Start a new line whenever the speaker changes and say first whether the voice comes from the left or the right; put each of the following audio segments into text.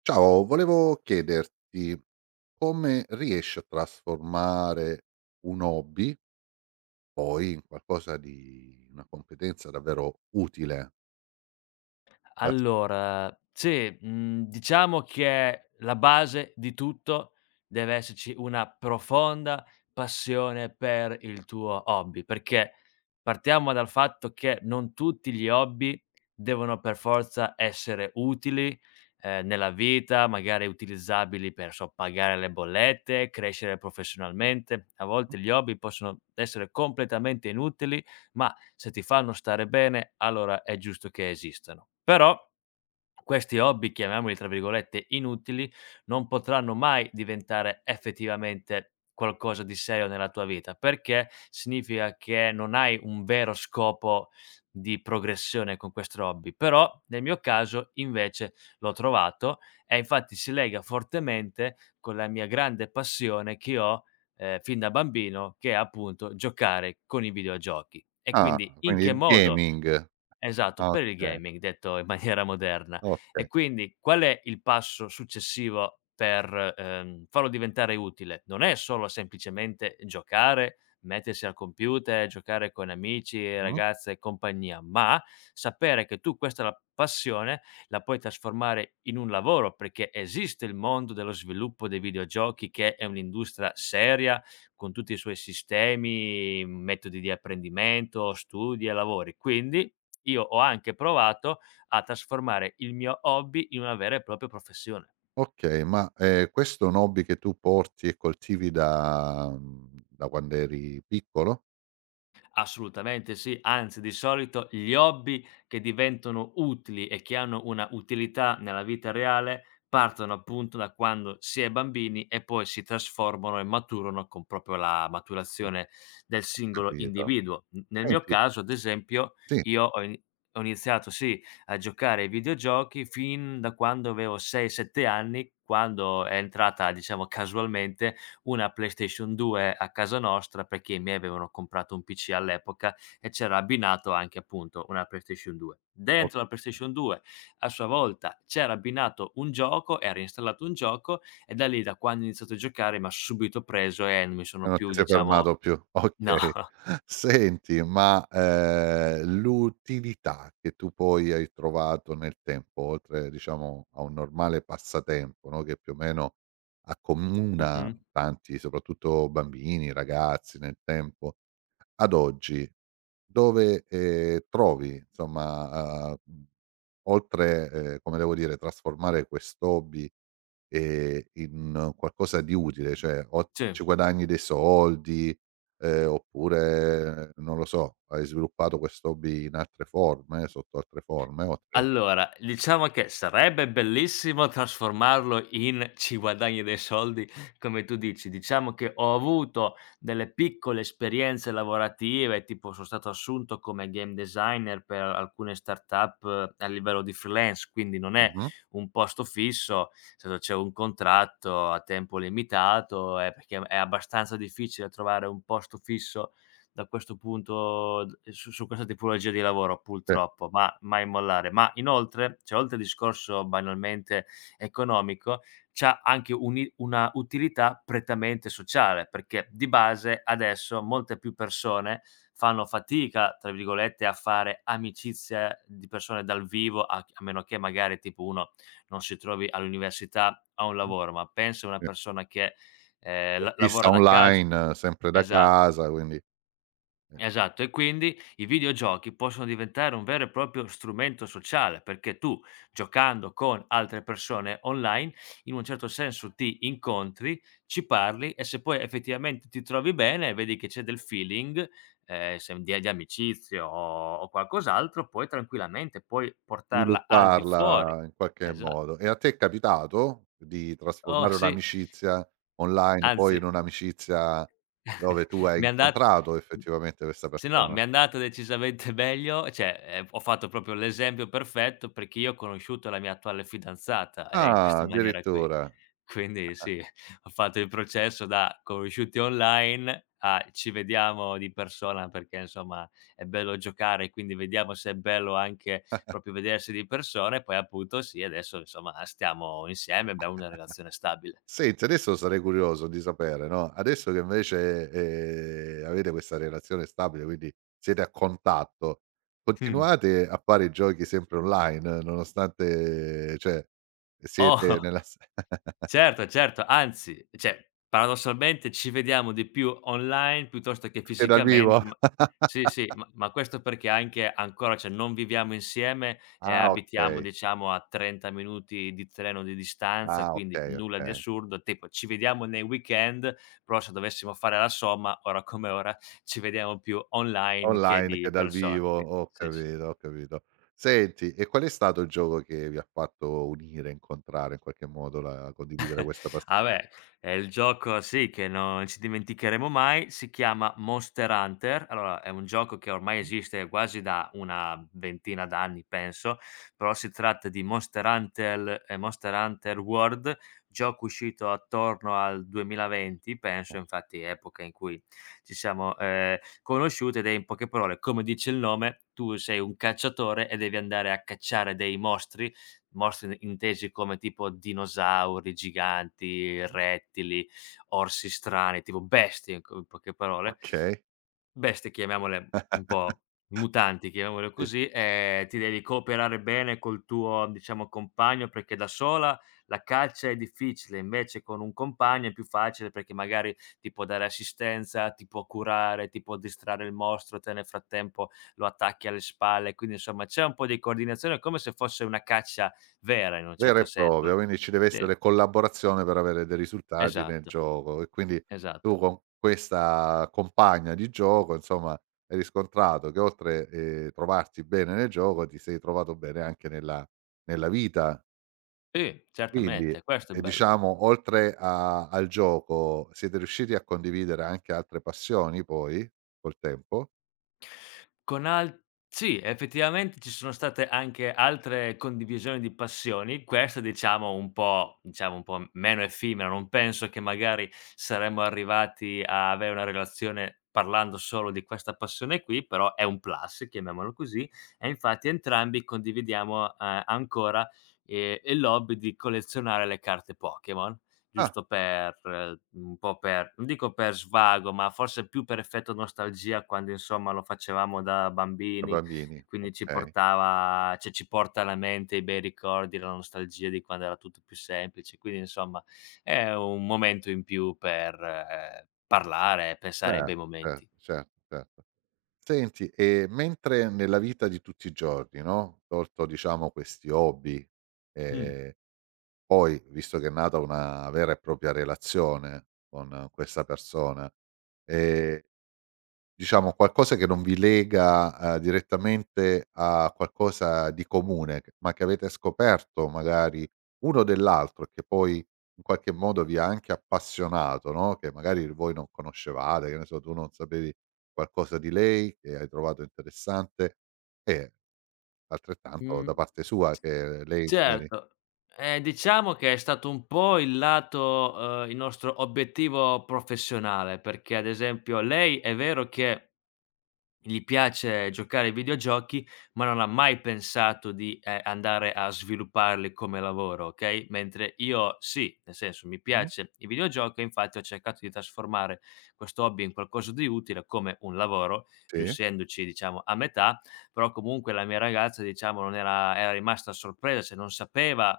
right: Ciao, volevo chiederti come riesci a trasformare un hobby poi in qualcosa di una competenza davvero utile da s
left: Allora, sì, diciamo che la base di tutto deve esserci una profonda passione per il tuo hobby, perché partiamo dal fatto che non tutti gli hobby devono per forza essere utili, nella vita, magari utilizzabili per, so, pagare le bollette, crescere professionalmente. A volte gli hobby possono essere completamente inutili, ma se ti fanno stare bene, allora è giusto che esistano. Però questi hobby, chiamiamoli tra virgolette "inutili", non potranno mai diventare effettivamente qualcosa di serio nella tua vita, perché significa che non hai un vero scopo di progressione con questo hobby. Però nel mio caso invece l'ho trovato e infatti si lega fortemente con la mia grande passione che ho fin da bambino, che è appunto giocare con i videogiochi. E
right: ah,
left: quindi in
right: quindi
left: che
right: il
left: modo?
right: gaming.
left: Esatto,
right: Ah,
left: per il
right: okay,
left: gaming, detto in maniera moderna.
right: okay.
left: E quindi qual è il passo successivo per, farlo diventare utile? Non è solo semplicemente giocare, mettersi al computer, giocare con amici,
right: Mh-mh.
left: ragazze e compagnia, ma sapere che tu questa la passione la puoi trasformare in un lavoro, perché esiste il mondo dello sviluppo dei videogiochi che è un'industria seria, con tutti i suoi sistemi, metodi di apprendimento, studi e lavori. Quindi io ho anche provato a trasformare il mio hobby in una vera e propria professione.
right: Okay, ma, questo è un hobby che tu porti e coltivi da da quand'eri piccolo?
left: Assolutamente sì, anzi di solito gli hobby che diventano utili e che hanno una utilità nella vita reale partono appunto da quando si è bambini e poi si trasformano e maturano con proprio la
right: Ho
left: maturazione del singolo
right: capito.
left: individuo. Nel mio
right: Senti
left: caso, ad esempio,
right: sì,
left: io ho, in- ho iniziato sì a giocare ai videogiochi fin da quando avevo 6-7 anni, quando è entrata diciamo casualmente una PlayStation 2 a casa nostra, perché i miei avevano comprato un PC all'epoca e c'era abbinato anche appunto una PlayStation 2.
right: o
left: Dentro la PlayStation 2 a sua volta c'era abbinato un gioco, era installato un gioco e da lì, da quando ho iniziato a giocare, m'ha subito preso e non mi
right: E
left: sono
right: non ti
left: più,
right: sei
left: diciamo,
right: fermato più,
left: no.
right: okay. Senti, ma, l'utilità che tu poi hai trovato nel tempo, oltre diciamo a un normale passatempo, no, che più o meno accomuna
left: Mh-mh.
right: tanti, soprattutto bambini, ragazzi nel tempo, ad oggi dove, trovi insomma, oltre, come devo dire, trasformare quest'hobby, in qualcosa di utile, cioè o
left: Sì.
right: ci guadagni dei soldi, oppure non lo so, hai sviluppato quest'hobby in altre forme, sotto altre forme, oltre
left: Allora, diciamo che sarebbe bellissimo trasformarlo in "ci guadagni dei soldi", come tu dici. Diciamo che ho avuto delle piccole esperienze lavorative, tipo son stato assunto come game designer per alcune startup a livello di freelance, quindi non è
right: mh-mh,
left: un posto fisso, solo c'è un contratto a tempo limitato, perché è abbastanza difficile trovare un posto fisso da questo punto d su su questa tipologia di lavoro
right: sì,
left: purtroppo, ma mai mollare. Ma inoltre, cioè oltre al discorso banalmente economico, c'ha anche un'i una utilità prettamente sociale, perché di base adesso molte più persone fanno fatica, tra virgolette, a fare amicizie di persone dal vivo, a meno che magari tipo uno non si trovi all'università a un
right: mh,
left: lavoro, ma pensa a una
right: sì.
left: persona che,
right: È
left: la
right: fissa
left: lavora da cas
right: online, sempre da
left: esa
right: casa, quindi eh.
left: Esatto, e quindi i videogiochi possono diventare un vero e proprio strumento sociale, perché tu giocando con altre persone online, in un certo senso ti incontri, ci parli e se poi effettivamente ti trovi bene, vedi che c'è del feeling, se di amicizia o qualcos'altro, puoi tranquillamente poi portarla al di fuori.
right: Svilupparla in qualche
left: Esa
right: modo. E a te è capitato di
left: Oh,
right: trasformare
left: sì,
right: un'amicizia online poi in
left: anzi,
right: un'amicizia dove tu hai
left: mi è andat
right: incontrato effettivamente questa
left: se no
right: persona?
left: mi è andata decisamente meglio, cioè, ho fatto proprio l'esempio perfetto perché io ho conosciuto la mia attuale fidanzata, in
right: Ah,
left: questa maniera qui.
right: addirittura.
left: Quindi sì, ho fatto il processo da conosciuti online a ci vediamo di persona perché insomma è bello giocare, quindi vediamo se è bello anche proprio vedersi di persona e poi appunto sì, adesso insomma stiamo insieme, abbiamo una relazione stabile.
right: Senti, adesso sarei curioso di sapere, no, adesso che invece, avete questa relazione stabile, quindi siete a contatto,
left: Mh.
right: continuate a fare i giochi sempre online nonostante cioè siete
left: Oh.
right: nella s
left: Certo, certo, anzi, cioè paradossalmente ci vediamo di più online piuttosto che
right: anche dal vivo?
left: fisicamente, ma sì, sì, ma questo perché anche ancora, cioè non viviamo insieme e
right: Ah,
left: abitiamo
right: okay.
left: diciamo a 30 minuti di treno di distanza,
right: Ah,
left: quindi
right: okay,
left: nulla di
right: okay.
left: assurdo, tipo ci vediamo nei weekend, però se dovessimo fare la somma, ora come ora, ci vediamo più online che
right: Online che
left: di
right: dal
left: persona,
right: vivo,
left: quindi
right: ho
left: sì, sì.
right: capito, ho capito. Senti, e qual è stato il gioco che vi ha fatto unire, incontrare in qualche modo la condividere questa pas
left: Ah beh, è il gioco sì, che non ci dimenticheremo mai, si chiama Monster Hunter. Allora, è un gioco che ormai
right: mh,
left: esiste quasi da una ventina d'anni, penso, però si tratta di Monster Hunter e Monster Hunter World, gioco uscito attorno al 2020, penso, infatti epoca in cui ci siamo conosciuti ed è in poche parole, come dice il nome, tu sei un cacciatore e devi andare a cacciare dei mostri, mostri intesi come tipo dinosauri, giganti,
right: mh,
left: rettili, orsi strani, tipo bestie, ecco, in poche parole,
right: okay.
left: bestie, chiamiamole un po' mutanti, chiamiamole
right: Sì,
left: così. Ti devi cooperare bene col tuo, diciamo, compagno, perché da sola la caccia è difficile, invece con un compagno è più facile perché magari ti può dare assistenza, ti può curare, ti può distrarre il mostro, te nel frattempo lo attacchi alle spalle, quindi insomma c'è un po' di coordinazione, come se fosse una caccia vera in un
right: vero
left: certo
right: e
left: senso.
right: proprio, quindi ci deve
left: Sì,
right: essere collaborazione per avere dei risultati nel
left: esatto,
right: gioco e quindi tu
left: esatto.
right: con questa compagna di gioco, insomma, hai riscontrato che oltre, trovarti bene nel gioco, ti sei trovato bene anche nella nella vita.
left: Sì,
right: Quindi,
left: certamente, questo è il bello.
right: diciamo oltre a al gioco, siete riusciti a condividere anche altre passioni poi, col tempo?
left: Con al Sì, effettivamente ci sono state anche altre condivisioni di passioni, questa diciamo un po' m meno effimera, non penso che magari saremmo arrivati a avere una relazione parlando solo di questa passione qui, però è un plus, chiamiamolo così, e infatti entrambi condividiamo, il hobby di collezionare le carte Pokémon.
right: Ah,
left: Giusto per un po' per non dico per svago, ma forse più per effetto nostalgia quando insomma lo facevamo da
right: da
left: bambini
right: bambini,
left: e quindi ci
right: okay.
left: portava, cioè ci porta alla mente i bei ricordi, la nostalgia di quando era tutto più semplice. Quindi insomma è un momento in più per parlare e pensare ai
right: Cer
left: bei
right: cer
left: momenti.
right: certo, certo. Senti, e mentre nella vita di tutti i giorni, no, tolto diciamo questi hobby,
left: Mh.
right: ehm, poi visto che è nata una vera e propria relazione con questa persona, ehm. Diciamo qualcosa che non vi lega, direttamente a qualcosa di comune, che ma che avete scoperto magari uno dell'altro e che poi in qualche modo vi ha anche appassionato, no, che magari voi non conoscevate, che ne so, tu non sapevi qualcosa di lei che hai trovato interessante e altrettanto da
left: Mhmm
right: parte sua che lei magari
left: Certo, diciamo che è stato un po' il lato il nostro obiettivo professionale, perché ad esempio lei è vero che gli piace giocare ai videogiochi, ma non ha mai pensato di, andare a svilupparli come lavoro, okay, mentre io sì, nel senso mi
right: mh-mh,
left: piace i videogiochi e infatti ho cercato di trasformare questo hobby in qualcosa di utile come un lavoro,
right: sì,
left: riuscendoci diciamo a metà, però comunque la mia ragazza diciamo non era rimasta sorpresa, cioè non sapeva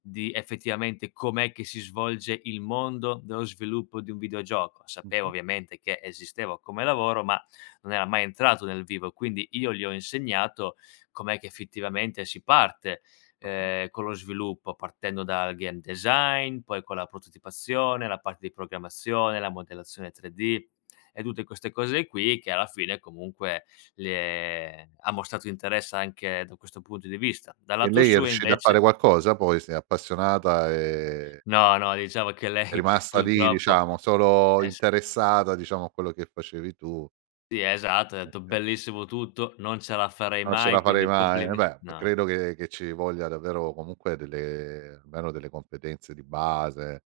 left: di effettivamente com'è che si svolge il mondo dello sviluppo di un videogioco. Sapeva
right: mh-mh,
left: ovviamente che esisteva come lavoro, ma non era mai entrato nel vivo, quindi io gli ho insegnato com'è che effettivamente si parte, con lo sviluppo, partendo dal game design, poi con la prototipazione, la parte di programmazione, la modellazione 3D e tutte queste cose qui che alla fine comunque le ha mostrato interesse anche da questo punto di vista. Dal
right: e
left: lato
right: lei è
left: suo
right: riuscita a fare
left: invece
right: qualcosa poi? Si è appassionata e
left: no, no, diciamo che
right: è
left: lei
right: rimasta lì
left: purtroppo,
right: diciamo, solo
left: es
right: interessata diciamo a quello che facevi tu.
left: sì, esatto, ha detto:
right: Okay.
left: "Bellissimo tutto, non ce la farei
right: Non ce la
left: mai,
right: farei
left: quindi
right: mai. Eh
left: complime",
right: beh,
left: no.
right: credo che ci voglia davvero comunque delle almeno delle competenze di base,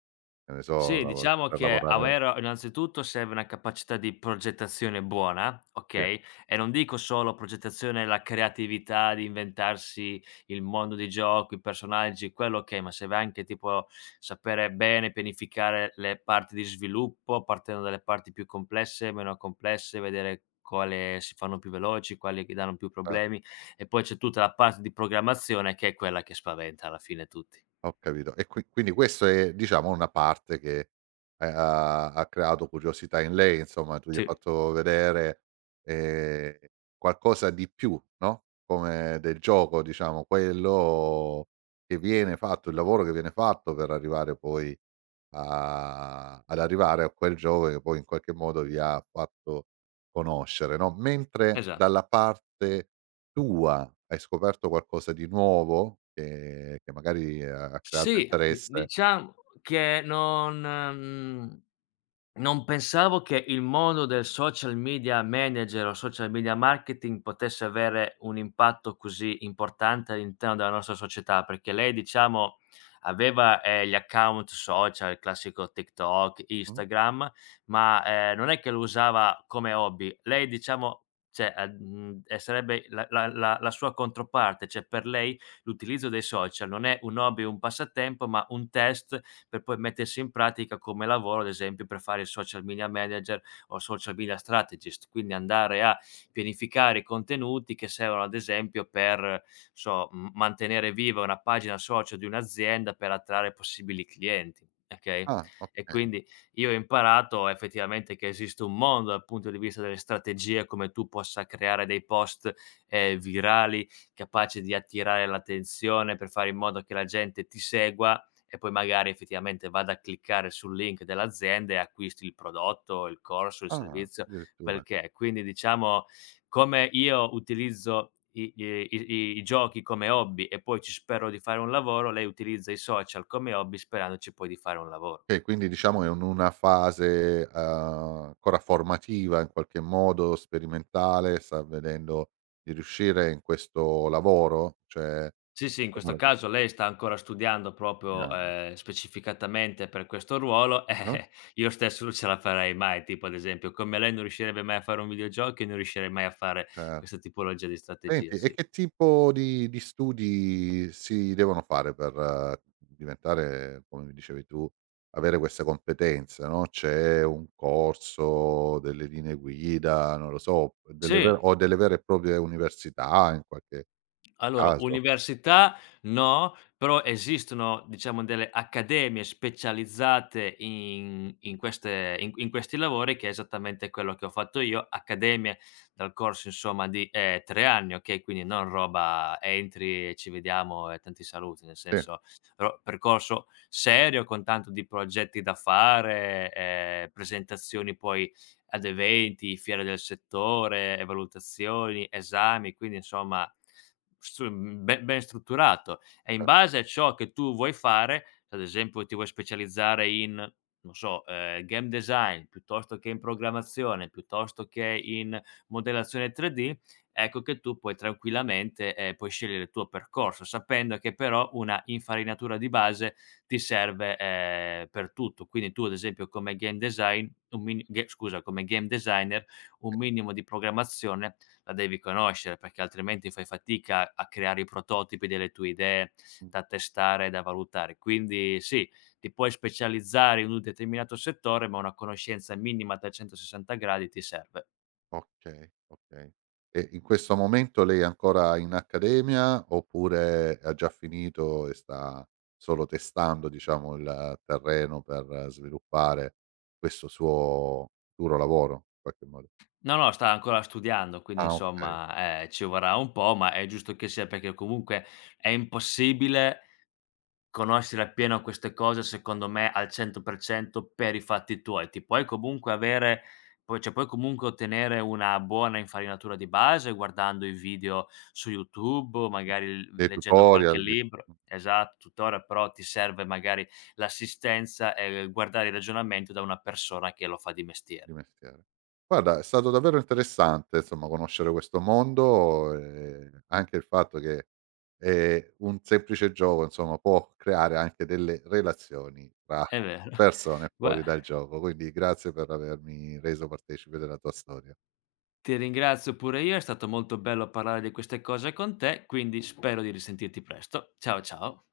right: che ne so,
left: Sì,
right: lavo
left: diciamo
right: per
left: che
right: lavorare
left: avere innanzitutto serve una capacità di progettazione buona,
right: sì,
left: okay, e non dico solo progettazione, la creatività di inventarsi il mondo di gioco, i personaggi, quello okay, ma serve anche tipo sapere bene pianificare le parti di sviluppo, partendo dalle parti più complesse, meno complesse, vedere quale si fanno più veloci, quali che danno più
right: eh.
left: problemi e poi c'è tutta la parte di programmazione che è quella che spaventa alla fine tutti.
right: Ho capito. E qui quindi questo è diciamo una parte che ha creato curiosità in lei, insomma, tu gli hai
left: Sì,
right: fatto vedere, ehm, qualcosa di più, no, come del gioco diciamo, quello che viene fatto, il lavoro che viene fatto per arrivare poi a ad arrivare a quel gioco che poi in qualche modo vi ha fatto conoscere, no, mentre
left: esa
right: dalla parte tua, hai scoperto qualcosa di nuovo che magari ha creato
left: sì, di
right: interesse?
left: diciamo che non pensavo che il mondo del social media manager o social media marketing potesse avere un impatto così importante all'interno della nostra società, perché lei diciamo aveva, gli account social, il classico TikTok,
right: Mh.
left: Instagram, ma, non è che lo usava come hobby. Lei diciamo cioè, e sarebbe la sua controparte, cioè per lei l'utilizzo dei social non è un hobby o un passatempo, ma un test per poi mettersi in pratica come lavoro, ad esempio, per fare il social media manager o social media strategist, quindi andare a pianificare i contenuti che servono, ad esempio, per so, mantenere viva una pagina social di un'azienda per attrarre possibili clienti. Ok?
right: Ah,
left: E
right: okay.
left: quindi io ho imparato effettivamente che esiste un mondo dal punto di vista delle strategie, come tu possa creare dei post virali capaci di attirare l'attenzione per fare in modo che la gente ti segua e poi magari effettivamente vada a cliccare sul link dell'azienda e acquisti il prodotto, il corso, il
right: Ah,
left: servizio, quel
right: addirittura.
left: che è. Quindi diciamo, come io utilizzo i giochi come hobby e poi ci spero di fare un lavoro, lei utilizza i social come hobby sperandoci poi di fare un lavoro.
right: Okay, quindi diciamo è un una fase, ancora formativa in qualche modo, sperimentale, sta vedendo di riuscire in questo lavoro? Cioè,
left: Sì, sì, in
right: da
left: questo
right: quello che
left: caso lei sta ancora studiando proprio,
right: stiamo
left: specificatamente per questo ruolo,
right: no?
left: io stesso non ce la farei mai, tipo ad esempio come lei non riuscirebbe mai a fare un videogioco, io non riuscirei mai a fare
right: Cer
left: questa tipologia di strategia,
right: senti, e
left: sì.
right: che tipo di studi si devono fare per diventare, come mi dicevi tu, avere queste competenze, no, c'è un corso, delle linee guida, non lo so, delle
left: Sì.
right: ver o delle vere e proprie università in qualche
left: Allora,
right: caso?
left: università no, però esistono diciamo delle accademie specializzate in in queste in in questi lavori, che è esattamente quello che ho fatto io, accademie dal corso insomma di, 3 anni, okay, quindi non roba entri e ci vediamo e tanti saluti, nel
right: Sì.
left: senso ro percorso serio con tanto di progetti da fare, presentazioni poi ad eventi, fiere del settore, e valutazioni, esami, quindi insomma stru mhmm, be ben strutturato. E in base a ciò che tu vuoi fare, se ad esempio ti vuoi specializzare in, non so, game design, piuttosto che in programmazione, piuttosto che in modellazione 3D, ecco che tu puoi tranquillamente, puoi scegliere il tuo percorso, sapendo che però una infarinatura di base ti serve, per tutto. Quindi tu ad esempio come game designer un minimo di programmazione la devi conoscere, perché altrimenti fai fatica a creare i prototipi delle tue idee da testare e da valutare. Quindi sì, ti puoi specializzare in un determinato settore, ma una conoscenza minima a 360 gradi ti serve.
right: Okay, okay. E in questo momento lei è ancora in accademia oppure ha già finito e sta solo testando, diciamo, il terreno per sviluppare questo suo futuro lavoro in qualche modo?
left: No, no, sta ancora studiando, quindi
right: Ah okay,
left: insomma, ci vorrà un po', ma è giusto che sia, perché comunque è impossibile conoscere appieno queste cose secondo me al 100% per cento per i fatti tuoi. Ti puoi comunque avere puoi cioè puoi comunque ottenere una buona infarinatura di base guardando i video su YouTube o
right: mh.
left: magari l
right: Dei
left: leggendo qualche
right: tutorial, di
left: libro esatto, tuttora però ti serve magari l'assistenza e guardare il ragionamento da una persona che lo fa di
right: Di
left: mestiere.
right: mestiere. Guarda, è stato davvero interessante, insomma, conoscere questo mondo, anche il fatto che, un semplice gioco, insomma, può creare anche delle relazioni tra
left: È vero.
right: persone
left: Gua
right: fuori dal gioco. Quindi grazie per avermi reso partecipe della tua storia.
left: ti ringrazio pure io, è stato molto bello parlare di queste cose con te, quindi spero di risentirti presto. Ciao, ciao.